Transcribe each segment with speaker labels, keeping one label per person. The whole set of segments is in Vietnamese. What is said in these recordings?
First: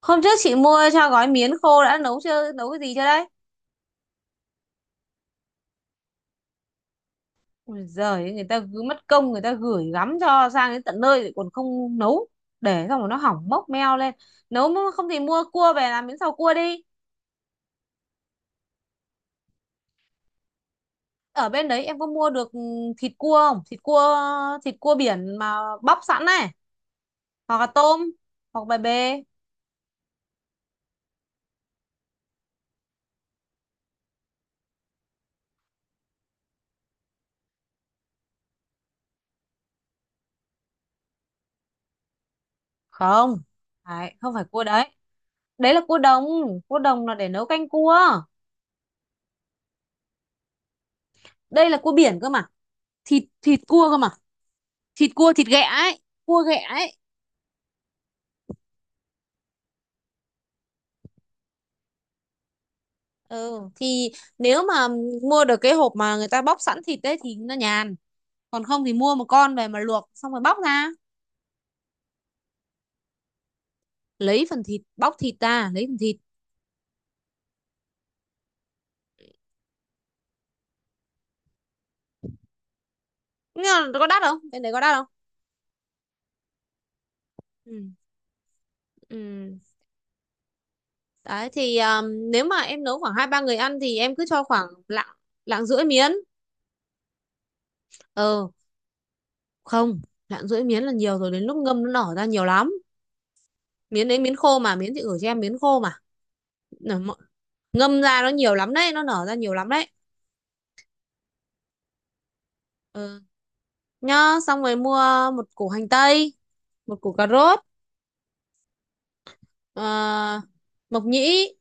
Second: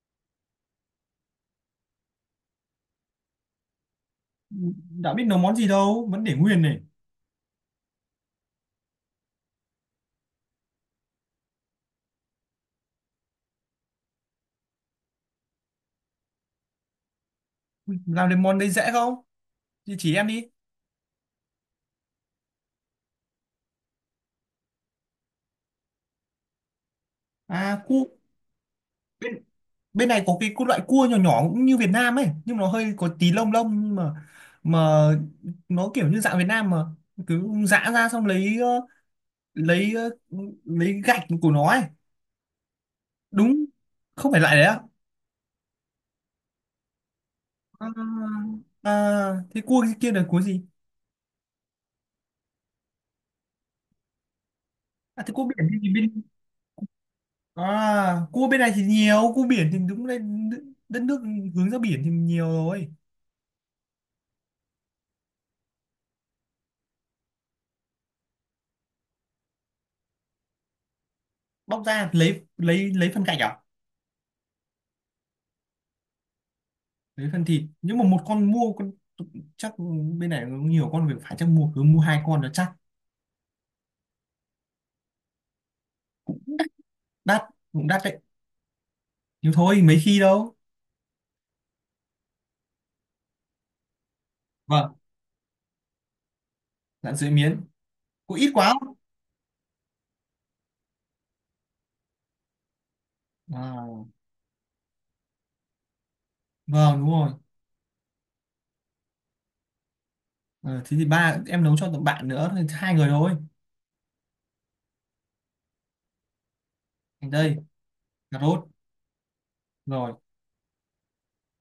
Speaker 1: Hôm trước chị mua cho gói miến khô đã nấu chưa, nấu cái gì chưa đấy?
Speaker 2: Đã biết nấu món gì đâu, vẫn để nguyên này.
Speaker 1: Ôi giời, ơi, người ta cứ mất công người ta gửi gắm cho sang đến tận nơi lại còn không nấu. Để xong rồi nó hỏng mốc meo lên. Nấu mà không thì mua cua về làm miến xào cua đi.
Speaker 2: Ui, làm được món đấy dễ không? Thì chỉ em đi.
Speaker 1: Ở bên đấy em có mua được thịt cua không? Thịt cua biển mà bóc sẵn này, hoặc là
Speaker 2: À cu,
Speaker 1: tôm, hoặc bè bê.
Speaker 2: bên này có cái loại cua nhỏ nhỏ cũng như Việt Nam ấy, nhưng mà nó hơi có tí lông lông, nhưng mà nó kiểu như dạng Việt Nam, mà cứ giã ra xong lấy lấy lấy gạch của nó ấy.
Speaker 1: Không.
Speaker 2: Đúng.
Speaker 1: Đấy,
Speaker 2: Không
Speaker 1: không
Speaker 2: phải
Speaker 1: phải
Speaker 2: lại
Speaker 1: cua
Speaker 2: đấy á?
Speaker 1: đấy. Đấy là cua đồng là để nấu canh
Speaker 2: à,
Speaker 1: cua.
Speaker 2: à, Thế cua kia là cua gì?
Speaker 1: Đây là cua biển cơ mà. Thịt Thịt cua cơ mà. Thịt
Speaker 2: À thế
Speaker 1: cua
Speaker 2: cua
Speaker 1: thịt ghẹ
Speaker 2: biển thì
Speaker 1: ấy,
Speaker 2: bên…
Speaker 1: cua ghẹ ấy.
Speaker 2: À cua bên này thì nhiều, cua biển thì đúng là đất nước hướng ra biển thì nhiều rồi.
Speaker 1: Ừ thì nếu mà mua được cái hộp mà người ta bóc sẵn thịt đấy thì nó nhàn, còn không thì mua một con về mà luộc xong rồi bóc ra
Speaker 2: Bóc ra lấy lấy phần gạch à?
Speaker 1: lấy phần thịt, bóc thịt ra lấy phần thịt.
Speaker 2: Lấy phần thịt, nhưng mà một con mua con chắc, bên này cũng nhiều con, việc phải chắc mua, cứ mua hai con nó chắc.
Speaker 1: Nhưng mà nó có đắt không, bên đấy có đắt không?
Speaker 2: Đắt. Cũng
Speaker 1: Ừ.
Speaker 2: đắt đấy, nhưng
Speaker 1: Ừ,
Speaker 2: thôi mấy khi đâu.
Speaker 1: đấy thì nếu mà em nấu khoảng hai ba người ăn thì em cứ cho khoảng
Speaker 2: Vâng.
Speaker 1: lạng, lạng rưỡi miến.
Speaker 2: Dạ dưới miến cũng
Speaker 1: Ờ,
Speaker 2: ít quá không?
Speaker 1: không, lạng rưỡi miến là nhiều rồi, đến lúc ngâm nó nở ra nhiều lắm.
Speaker 2: À,
Speaker 1: Miến đấy miến khô mà, miến chị gửi cho em miến khô mà,
Speaker 2: vâng đúng rồi.
Speaker 1: ngâm ra nó nhiều lắm đấy, nó nở ra nhiều lắm đấy.
Speaker 2: Ờ, thế thì ba em nấu cho tụi bạn nữa thì hai người
Speaker 1: Ừ.
Speaker 2: thôi.
Speaker 1: Nhá, xong rồi mua một củ hành tây, một củ cà
Speaker 2: Hành tây,
Speaker 1: rốt,
Speaker 2: cà rốt, rồi
Speaker 1: ờ, mộc nhĩ,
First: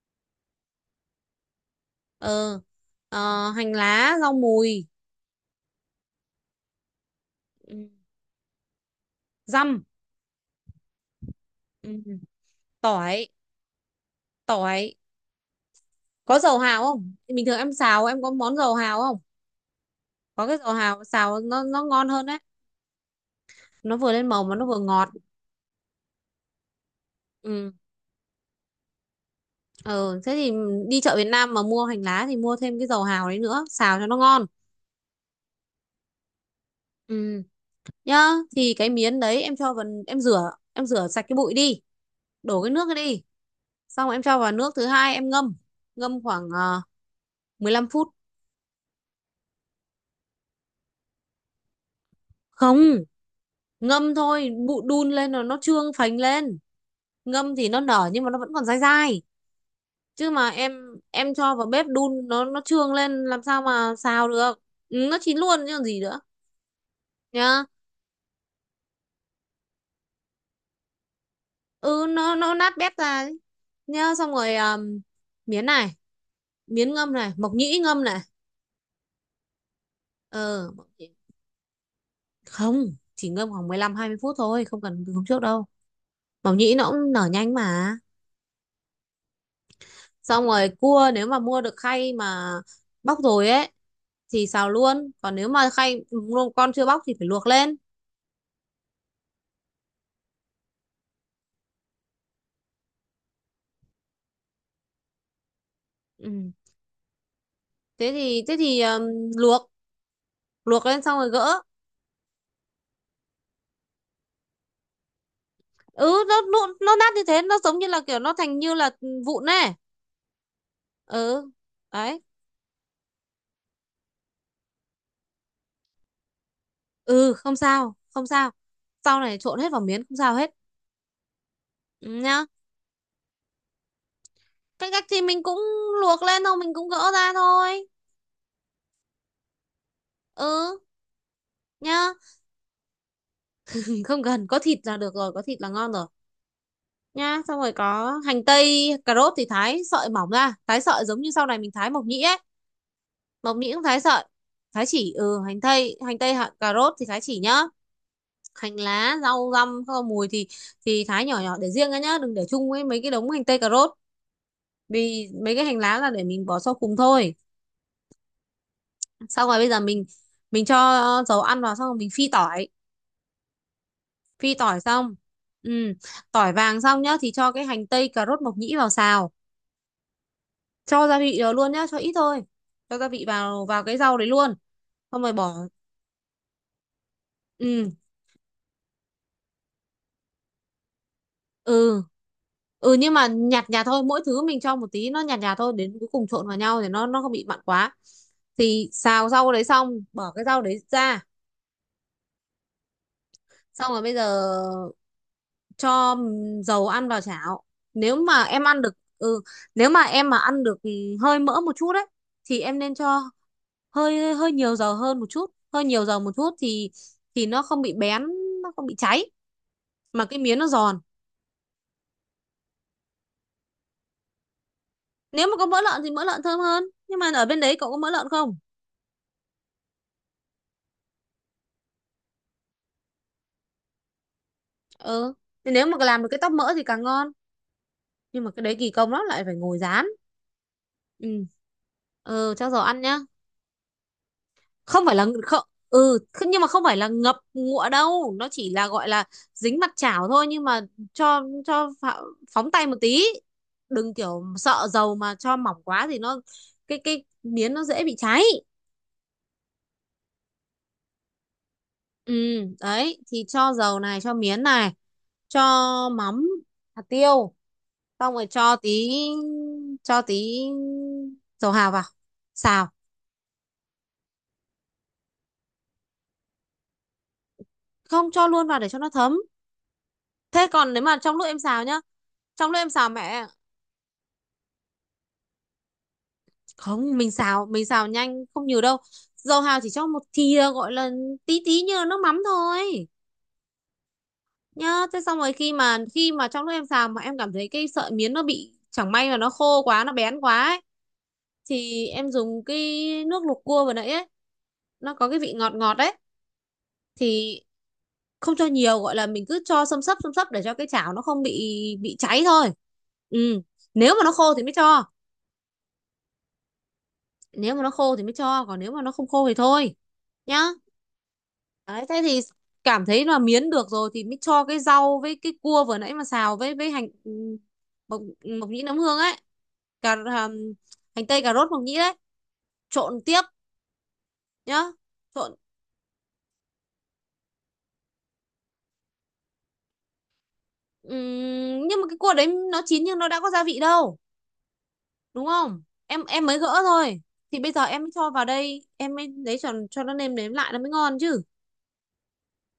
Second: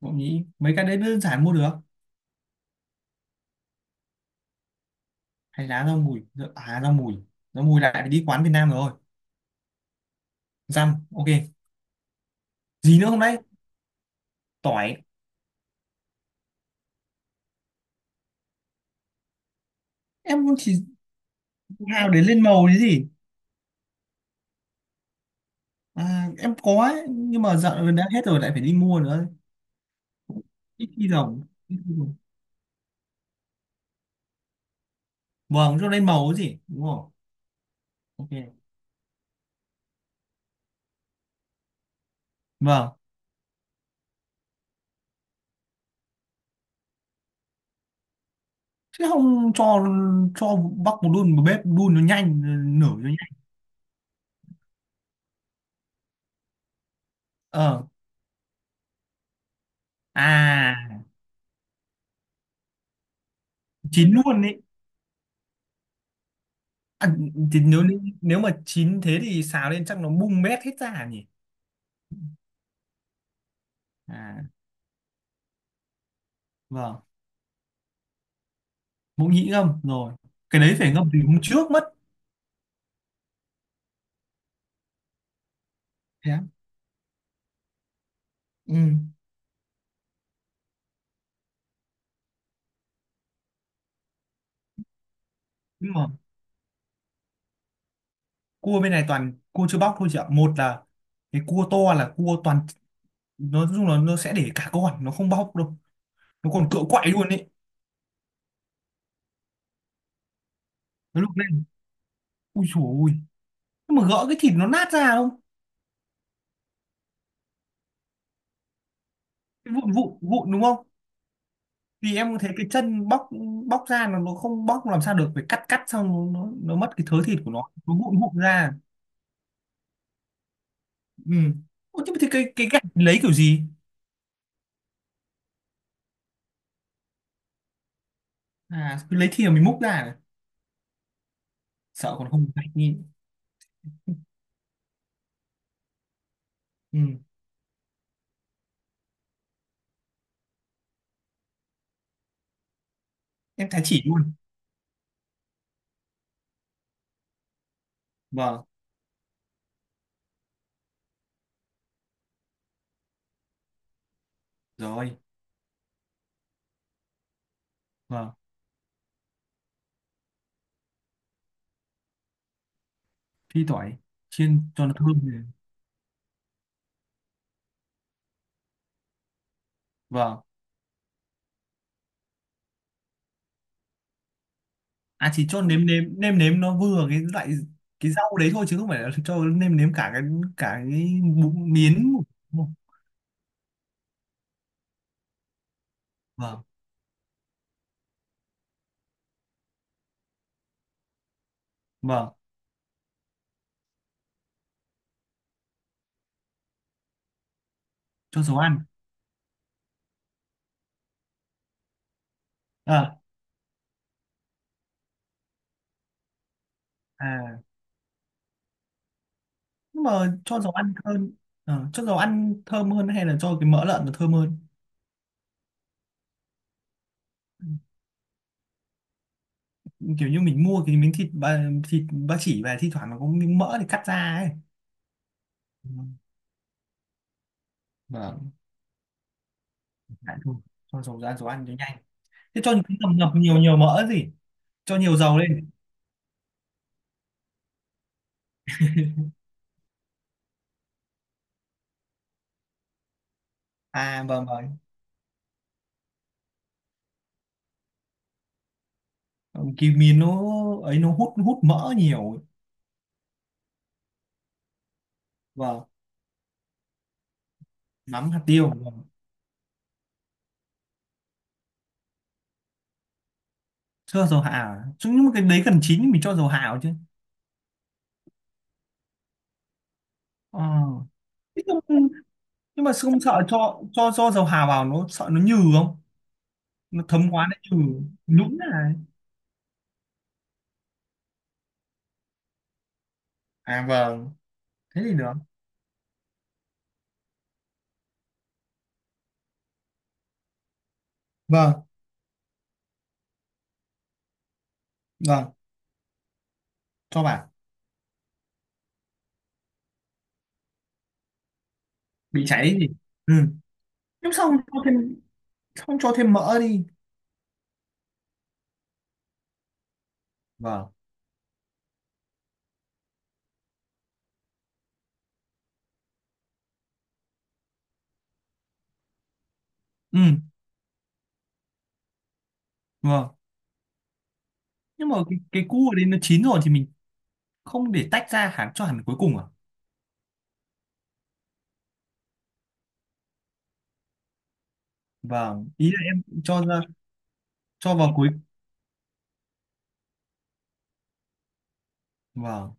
Speaker 2: bỗng nhĩ, mấy cái đấy đơn giản mua được.
Speaker 1: ờ, hành lá, rau mùi,
Speaker 2: Hay lá rau mùi. À rau mùi, rau mùi
Speaker 1: ừ,
Speaker 2: lại phải đi quán Việt Nam rồi.
Speaker 1: dăm,
Speaker 2: Dăm, ok.
Speaker 1: ừ,
Speaker 2: Gì nữa không
Speaker 1: tỏi,
Speaker 2: đấy?
Speaker 1: tỏi.
Speaker 2: Tỏi.
Speaker 1: Có dầu hào không, bình thường em xào em có món dầu hào không? Có
Speaker 2: Em cũng
Speaker 1: cái dầu
Speaker 2: chỉ…
Speaker 1: hào xào nó ngon
Speaker 2: Hào để
Speaker 1: hơn đấy,
Speaker 2: lên màu chứ gì?
Speaker 1: nó vừa lên màu mà nó vừa ngọt.
Speaker 2: À, em có ấy, nhưng mà
Speaker 1: Ừ.
Speaker 2: dạo này đã hết rồi, lại phải đi mua nữa.
Speaker 1: Ờ, thế thì
Speaker 2: Ít
Speaker 1: đi
Speaker 2: khi
Speaker 1: chợ Việt
Speaker 2: rồng.
Speaker 1: Nam mà
Speaker 2: Ít
Speaker 1: mua
Speaker 2: khi
Speaker 1: hành
Speaker 2: dùng.
Speaker 1: lá thì mua thêm cái dầu hào đấy nữa, xào cho nó ngon.
Speaker 2: Vâng, cho lên màu cái gì đúng không?
Speaker 1: Ừ, nhá,
Speaker 2: Ok.
Speaker 1: thì cái miến đấy em cho vào em rửa sạch cái bụi đi, đổ cái nước cái
Speaker 2: Vâng,
Speaker 1: đi. Xong rồi em cho vào nước thứ hai em ngâm, ngâm khoảng 15 phút.
Speaker 2: chứ không cho cho bắc một đun vào bếp đun nó nhanh nở
Speaker 1: Không,
Speaker 2: nó nhanh.
Speaker 1: ngâm thôi, bụi đun lên rồi nó trương phành lên. Ngâm thì nó
Speaker 2: Ờ,
Speaker 1: nở nhưng mà nó vẫn còn dai dai. Chứ mà em
Speaker 2: à,
Speaker 1: em cho vào bếp đun nó trương lên làm sao mà
Speaker 2: chín
Speaker 1: xào
Speaker 2: luôn đấy.
Speaker 1: được. Ừ, nó chín luôn chứ còn gì nữa.
Speaker 2: À, thì
Speaker 1: Nhá,
Speaker 2: nếu nếu mà chín thế thì xào lên chắc nó bung bét hết ra nhỉ.
Speaker 1: ừ nó nát bét ra ấy. Nhá, xong
Speaker 2: À
Speaker 1: rồi miến này, miến
Speaker 2: vâng,
Speaker 1: ngâm này, mộc nhĩ ngâm này.
Speaker 2: mộc nhĩ ngâm rồi, cái
Speaker 1: ờ
Speaker 2: đấy
Speaker 1: mộc
Speaker 2: phải ngâm
Speaker 1: nhĩ-
Speaker 2: từ hôm trước mất.
Speaker 1: Không, chỉ ngâm khoảng 15 20 phút thôi, không cần từ hôm trước đâu.
Speaker 2: Thế á?
Speaker 1: Mộc nhĩ nó cũng nở nhanh mà.
Speaker 2: Ừ.
Speaker 1: Xong rồi cua, nếu mà mua được khay mà bóc rồi ấy thì xào luôn, còn nếu mà
Speaker 2: Nhưng
Speaker 1: khay
Speaker 2: mà
Speaker 1: luôn con chưa bóc thì phải luộc lên.
Speaker 2: cua bên này toàn cua chưa bóc thôi chị ạ, một là cái cua to là cua toàn, nói chung là nó sẽ để cả con, nó không bóc đâu. Nó
Speaker 1: Ừ.
Speaker 2: còn cựa quậy luôn đấy.
Speaker 1: Thế thì luộc, luộc lên xong
Speaker 2: Nó
Speaker 1: rồi
Speaker 2: lúc
Speaker 1: gỡ.
Speaker 2: lên, ui dồi ui, nhưng mà gỡ cái thịt nó nát ra không?
Speaker 1: Ừ nó nát như thế, nó giống như là kiểu nó thành như là vụn này.
Speaker 2: Cái vụn vụn vụn đúng không?
Speaker 1: Ừ,
Speaker 2: Thì
Speaker 1: đấy.
Speaker 2: em có thấy cái chân bóc, bóc ra nó không bóc làm sao được, phải cắt, cắt xong nó mất cái thớ
Speaker 1: Ừ,
Speaker 2: thịt của
Speaker 1: không
Speaker 2: nó
Speaker 1: sao,
Speaker 2: nó vụn
Speaker 1: không
Speaker 2: vụn
Speaker 1: sao.
Speaker 2: ra.
Speaker 1: Sau này trộn hết vào miến không sao hết.
Speaker 2: Ừ. Ủa,
Speaker 1: Ừ,
Speaker 2: chứ thì cái
Speaker 1: nhá.
Speaker 2: gạch lấy kiểu gì?
Speaker 1: Cái cách thì mình cũng luộc lên thôi, mình cũng gỡ ra thôi.
Speaker 2: À cứ lấy thìa mình múc ra à?
Speaker 1: Ừ, nhá.
Speaker 2: Sợ còn không gạch nhìn.
Speaker 1: Không cần, có thịt là được rồi, có thịt là ngon rồi.
Speaker 2: Ừ.
Speaker 1: Nhá, xong rồi có hành tây cà rốt thì thái sợi mỏng ra, thái sợi giống như sau này mình thái mộc nhĩ ấy. Mộc
Speaker 2: Em
Speaker 1: nhĩ
Speaker 2: thái
Speaker 1: cũng thái
Speaker 2: chỉ
Speaker 1: sợi.
Speaker 2: luôn.
Speaker 1: Thái chỉ, ừ, hành tây. Hành tây hạt cà rốt thì thái chỉ nhá.
Speaker 2: Vâng.
Speaker 1: Hành lá rau răm rau mùi thì thái nhỏ nhỏ để riêng ra nhá, đừng để chung với mấy cái đống hành tây cà rốt,
Speaker 2: Rồi.
Speaker 1: vì mấy cái hành lá là để mình bỏ sau cùng thôi.
Speaker 2: Vâng.
Speaker 1: Xong rồi bây giờ mình cho dầu ăn vào, xong rồi mình phi tỏi.
Speaker 2: Phi tỏi,
Speaker 1: Phi
Speaker 2: chiên
Speaker 1: tỏi
Speaker 2: cho nó
Speaker 1: xong,
Speaker 2: thơm.
Speaker 1: ừ, tỏi vàng xong nhá thì cho cái hành tây cà rốt mộc nhĩ vào xào,
Speaker 2: Vâng.
Speaker 1: cho gia vị vào luôn nhá, cho ít thôi, cho gia vị vào vào cái rau đấy luôn, xong
Speaker 2: À
Speaker 1: rồi
Speaker 2: chỉ
Speaker 1: bỏ.
Speaker 2: cho nếm nếm nêm nếm nó vừa cái loại
Speaker 1: Ừ,
Speaker 2: cái rau đấy thôi, chứ không phải là cho nêm nếm cả cái miến.
Speaker 1: ừ, ừ, nhưng mà nhạt nhạt thôi, mỗi thứ mình cho một tí, nó nhạt nhạt thôi, đến cuối cùng trộn vào
Speaker 2: Vâng.
Speaker 1: nhau thì nó không bị mặn quá. Thì xào rau đấy xong bỏ cái rau đấy ra.
Speaker 2: Vâng,
Speaker 1: Xong rồi bây giờ cho dầu ăn vào chảo. Nếu mà
Speaker 2: cho dầu
Speaker 1: em
Speaker 2: ăn.
Speaker 1: ăn được, ừ, nếu mà em mà ăn được, hơi mỡ một chút đấy, thì em nên
Speaker 2: À,
Speaker 1: cho hơi hơi nhiều dầu hơn một chút, hơi nhiều dầu một chút thì
Speaker 2: à,
Speaker 1: nó không bị bén, nó không bị cháy,
Speaker 2: nhưng
Speaker 1: mà
Speaker 2: mà
Speaker 1: cái miếng
Speaker 2: cho
Speaker 1: nó
Speaker 2: dầu ăn
Speaker 1: giòn.
Speaker 2: hơn. Ờ, cho dầu ăn thơm hơn hay là cho cái mỡ lợn nó thơm hơn?
Speaker 1: Nếu mà có mỡ lợn thì mỡ lợn thơm hơn, nhưng mà ở bên đấy cậu có mỡ lợn không?
Speaker 2: Kiểu như mình mua cái miếng thịt ba chỉ về, thi thoảng nó có miếng mỡ thì cắt ra ấy.
Speaker 1: Ừ, thì nếu mà
Speaker 2: Vâng.
Speaker 1: làm được cái tóp mỡ thì càng ngon, nhưng mà
Speaker 2: Vâng.
Speaker 1: cái đấy kỳ công lắm lại phải ngồi rán.
Speaker 2: Lại thôi, cho dầu
Speaker 1: Ừ.
Speaker 2: ra, dầu ăn cho nhanh.
Speaker 1: Ừ,
Speaker 2: Thế
Speaker 1: cho
Speaker 2: cho
Speaker 1: dầu
Speaker 2: những cái
Speaker 1: ăn
Speaker 2: ngập
Speaker 1: nhá.
Speaker 2: ngập nhiều nhiều mỡ gì? Cho
Speaker 1: Không phải
Speaker 2: nhiều
Speaker 1: là
Speaker 2: dầu
Speaker 1: không,
Speaker 2: lên.
Speaker 1: ừ, thế nhưng mà không phải là ngập ngụa đâu, nó chỉ là gọi là dính mặt chảo thôi, nhưng mà cho cho phạ- phóng tay một tí, đừng
Speaker 2: À
Speaker 1: kiểu
Speaker 2: vâng, vâng.
Speaker 1: sợ dầu mà cho mỏng quá thì nó cái miến nó dễ bị cháy.
Speaker 2: Kiwi nó… ấy nó hút hút mỡ nhiều
Speaker 1: Ừ,
Speaker 2: ấy.
Speaker 1: đấy thì cho dầu này, cho miến này, cho
Speaker 2: Vâng.
Speaker 1: mắm, hạt tiêu,
Speaker 2: Mắm
Speaker 1: xong
Speaker 2: hạt
Speaker 1: rồi
Speaker 2: tiêu, vâng.
Speaker 1: cho tí dầu hào vào xào.
Speaker 2: Chưa dầu hạ à? Chứ nhưng mà cái đấy gần chín thì mình cho dầu hạ vào chứ.
Speaker 1: Không, cho luôn vào để cho nó thấm.
Speaker 2: Ờ.
Speaker 1: Thế còn nếu mà trong lúc em
Speaker 2: Thế
Speaker 1: xào nhá, trong lúc
Speaker 2: nhưng
Speaker 1: em
Speaker 2: mà
Speaker 1: xào
Speaker 2: không sợ
Speaker 1: mẹ,
Speaker 2: cho dầu hạ vào nó sợ nó nhừ không? Nó
Speaker 1: không,
Speaker 2: thấm
Speaker 1: mình
Speaker 2: quá
Speaker 1: xào,
Speaker 2: nó nhừ
Speaker 1: mình xào nhanh
Speaker 2: nhũn
Speaker 1: không nhiều
Speaker 2: này.
Speaker 1: đâu. Dầu hào chỉ cho một thìa gọi là tí tí như là nước mắm thôi.
Speaker 2: À vâng. Thế
Speaker 1: Nhá,
Speaker 2: thì
Speaker 1: thế
Speaker 2: được.
Speaker 1: xong rồi khi mà trong lúc em xào mà em cảm thấy cái sợi miến nó bị, chẳng may mà nó khô quá, nó bén quá ấy,
Speaker 2: Vâng.
Speaker 1: thì em dùng cái nước luộc cua vừa nãy ấy, nó có cái
Speaker 2: Vâng,
Speaker 1: vị ngọt ngọt đấy,
Speaker 2: cho vào.
Speaker 1: thì không cho nhiều, gọi là mình cứ cho xâm xấp để cho cái chảo nó không bị cháy
Speaker 2: Bị
Speaker 1: thôi.
Speaker 2: cháy gì. Ừ.
Speaker 1: Ừ, nếu mà nó
Speaker 2: Nhưng sao
Speaker 1: khô
Speaker 2: không
Speaker 1: thì mới
Speaker 2: cho thêm,
Speaker 1: cho,
Speaker 2: không cho thêm mỡ đi?
Speaker 1: nếu mà nó khô thì mới cho, còn nếu mà nó không khô thì thôi, nhá.
Speaker 2: Vâng.
Speaker 1: Đấy, thế thì cảm thấy là miến được rồi thì mới cho cái rau với cái cua vừa nãy mà xào, với hành, ừ, mộc, mộc nhĩ nấm hương ấy, cà
Speaker 2: Ừ.
Speaker 1: hành tây cà rốt mộc nhĩ đấy, trộn
Speaker 2: Vâng.
Speaker 1: tiếp nhá,
Speaker 2: Nhưng mà cái
Speaker 1: trộn.
Speaker 2: cua ở đây nó chín rồi thì mình không để tách ra hẳn, cho hẳn cuối cùng à?
Speaker 1: Nhưng mà cái cua đấy nó chín nhưng nó đã có gia vị đâu, đúng
Speaker 2: Vâng,
Speaker 1: không,
Speaker 2: ý là em
Speaker 1: em mới
Speaker 2: cho
Speaker 1: gỡ
Speaker 2: ra,
Speaker 1: thôi, thì bây giờ
Speaker 2: cho
Speaker 1: em mới
Speaker 2: vào cuối.
Speaker 1: cho vào đây em mới lấy cho nó nêm nếm lại nó mới ngon chứ.
Speaker 2: Vâng.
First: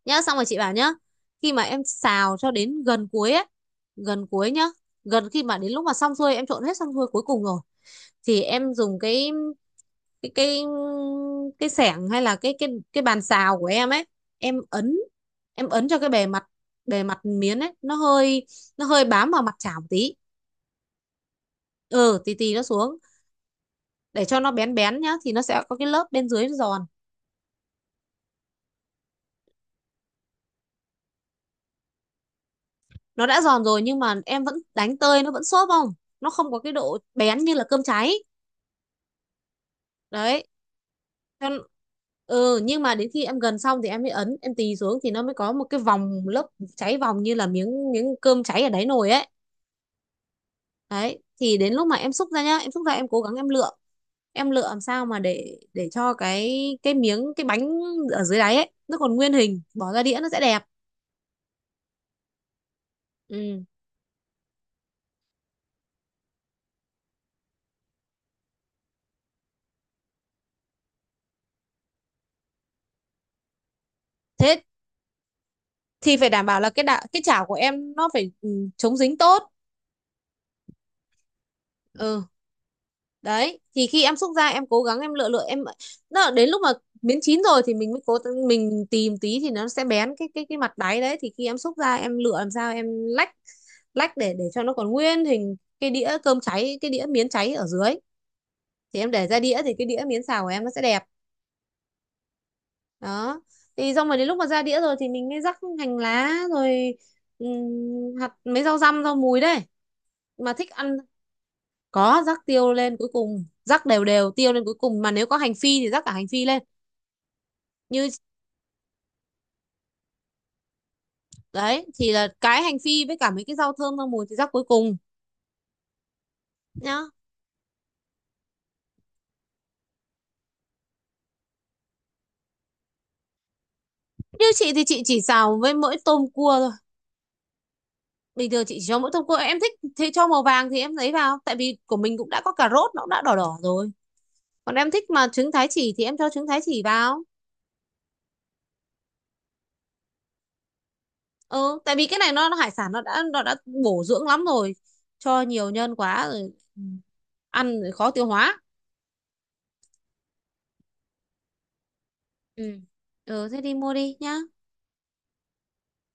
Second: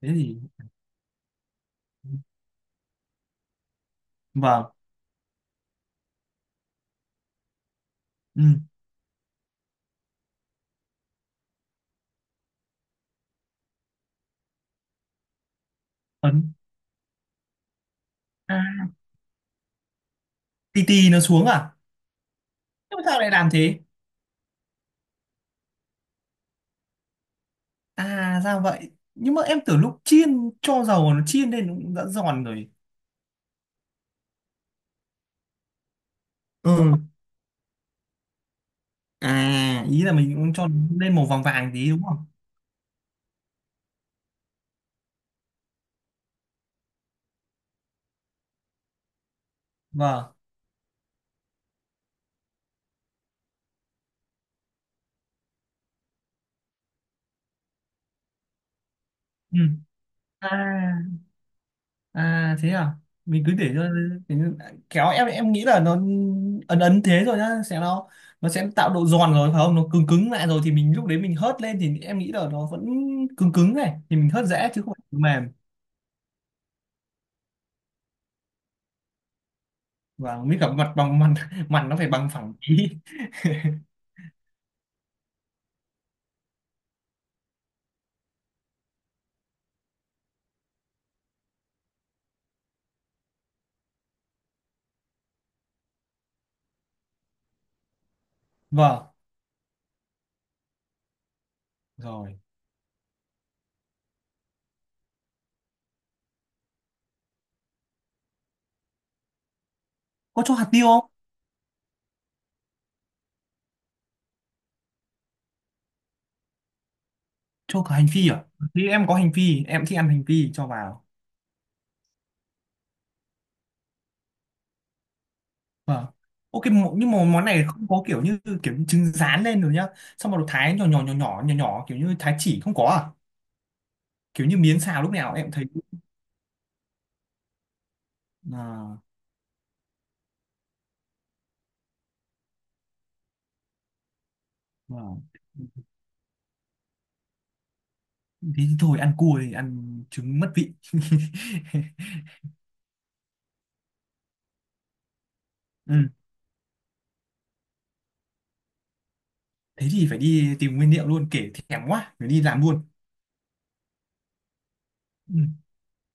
Speaker 2: Thế
Speaker 1: Nhá, xong
Speaker 2: thì…
Speaker 1: rồi chị bảo nhá, khi mà em xào cho đến gần cuối ấy, gần cuối nhá,
Speaker 2: Vâng.
Speaker 1: gần khi mà đến lúc mà xong xuôi em trộn hết xong xuôi cuối cùng rồi
Speaker 2: Ừ.
Speaker 1: thì em dùng cái cái cái xẻng hay là cái bàn xào của em ấy, em ấn, em ấn cho cái bề
Speaker 2: Ấn.
Speaker 1: mặt, bề mặt miến ấy nó hơi,
Speaker 2: À,
Speaker 1: nó hơi bám vào mặt chảo một tí.
Speaker 2: tì tì nó xuống à?
Speaker 1: Ừ, tí tí nó xuống,
Speaker 2: Nhưng mà sao lại làm thế?
Speaker 1: để cho nó bén bén nhá, thì nó sẽ có cái lớp bên dưới nó giòn.
Speaker 2: À ra vậy, nhưng mà em tưởng lúc chiên cho dầu, nó chiên lên nó cũng đã giòn rồi.
Speaker 1: Nó đã giòn rồi nhưng mà em vẫn đánh tơi nó vẫn xốp, không, nó không có
Speaker 2: Ừ.
Speaker 1: cái độ bén như là cơm cháy.
Speaker 2: À ý là mình
Speaker 1: Đấy.
Speaker 2: cũng cho lên màu vàng
Speaker 1: Cho n-
Speaker 2: vàng tí đúng không?
Speaker 1: ừ, nhưng mà đến khi em gần xong thì em mới ấn em tì xuống thì nó mới có một cái vòng lớp cháy vòng như là miếng miếng cơm cháy ở đáy nồi ấy.
Speaker 2: Vâng.
Speaker 1: Đấy, thì đến lúc mà em xúc ra nhá, em xúc ra em cố gắng em lựa, em lựa làm sao mà để cho cái bánh ở dưới đáy ấy nó còn nguyên
Speaker 2: Ừ.
Speaker 1: hình, bỏ ra đĩa nó sẽ
Speaker 2: À.
Speaker 1: đẹp.
Speaker 2: À thế à? Mình cứ
Speaker 1: Ừ.
Speaker 2: để cho để- kéo em nghĩ là nó ấn ấn thế rồi nhá, sẽ nó sẽ tạo độ giòn rồi phải không? Nó cứng cứng lại rồi thì mình lúc đấy mình hớt lên, thì em nghĩ là nó vẫn cứng cứng này thì mình hớt
Speaker 1: Thế
Speaker 2: dễ, chứ không phải mềm.
Speaker 1: thì phải đảm bảo là cái chảo của em nó phải, chống dính tốt.
Speaker 2: Và mới cả mặt bằng, mặt mặt nó phải
Speaker 1: Ừ,
Speaker 2: bằng phẳng tí.
Speaker 1: đấy thì khi em xúc ra em cố gắng em lựa lựa em đó, đến lúc mà miếng chín rồi thì mình mới cố, mình tìm tí thì nó sẽ bén cái mặt đáy đấy, thì khi em xúc ra em lựa làm sao em lách, lách để cho nó còn nguyên hình cái đĩa cơm cháy, cái đĩa miến cháy ở dưới, thì
Speaker 2: Vâng,
Speaker 1: em để ra đĩa thì cái đĩa miến xào của em nó sẽ đẹp.
Speaker 2: rồi.
Speaker 1: Đó, thì xong rồi đến lúc mà ra đĩa rồi thì mình mới rắc hành lá rồi, hạt, mấy rau răm rau mùi đấy,
Speaker 2: Có
Speaker 1: mà
Speaker 2: cho hạt
Speaker 1: thích
Speaker 2: tiêu
Speaker 1: ăn,
Speaker 2: không?
Speaker 1: có rắc tiêu lên cuối cùng, rắc đều đều tiêu lên cuối cùng, mà nếu có hành phi thì rắc cả hành phi lên
Speaker 2: Cho cả hành
Speaker 1: như
Speaker 2: phi à? Thì em có hành phi, em thích ăn hành phi cho vào.
Speaker 1: đấy, thì là cái hành phi với cả mấy cái rau thơm rau mùi thì rắc cuối cùng
Speaker 2: Vâng. Ok
Speaker 1: nhá.
Speaker 2: nhưng mà món này không có kiểu như trứng rán lên rồi nhá. Xong rồi thái nhỏ nhỏ nhỏ nhỏ nhỏ nhỏ kiểu như thái chỉ không có à?
Speaker 1: Như
Speaker 2: Kiểu như
Speaker 1: chị
Speaker 2: miến
Speaker 1: thì chị
Speaker 2: xào lúc
Speaker 1: chỉ
Speaker 2: nào em cũng
Speaker 1: xào
Speaker 2: thấy.
Speaker 1: với mỗi tôm cua thôi, bình thường chị chỉ
Speaker 2: À,
Speaker 1: cho mỗi tôm cua, em thích thì cho màu vàng thì em lấy vào, tại vì của mình cũng đã có cà rốt nó cũng đã đỏ đỏ rồi, còn em thích
Speaker 2: vâng.
Speaker 1: mà trứng thái chỉ thì em cho trứng thái chỉ vào.
Speaker 2: Thế thì thôi ăn cua thì ăn trứng mất vị.
Speaker 1: Ừ, tại vì cái này nó hải sản nó đã bổ dưỡng lắm rồi, cho nhiều nhân
Speaker 2: Ừ.
Speaker 1: quá rồi, ăn rồi khó tiêu hóa.
Speaker 2: Thế thì phải đi tìm nguyên liệu luôn, kể thèm quá, phải đi làm
Speaker 1: Ừ.
Speaker 2: luôn.
Speaker 1: Ừ, thế đi mua đi nhá.
Speaker 2: Ừ.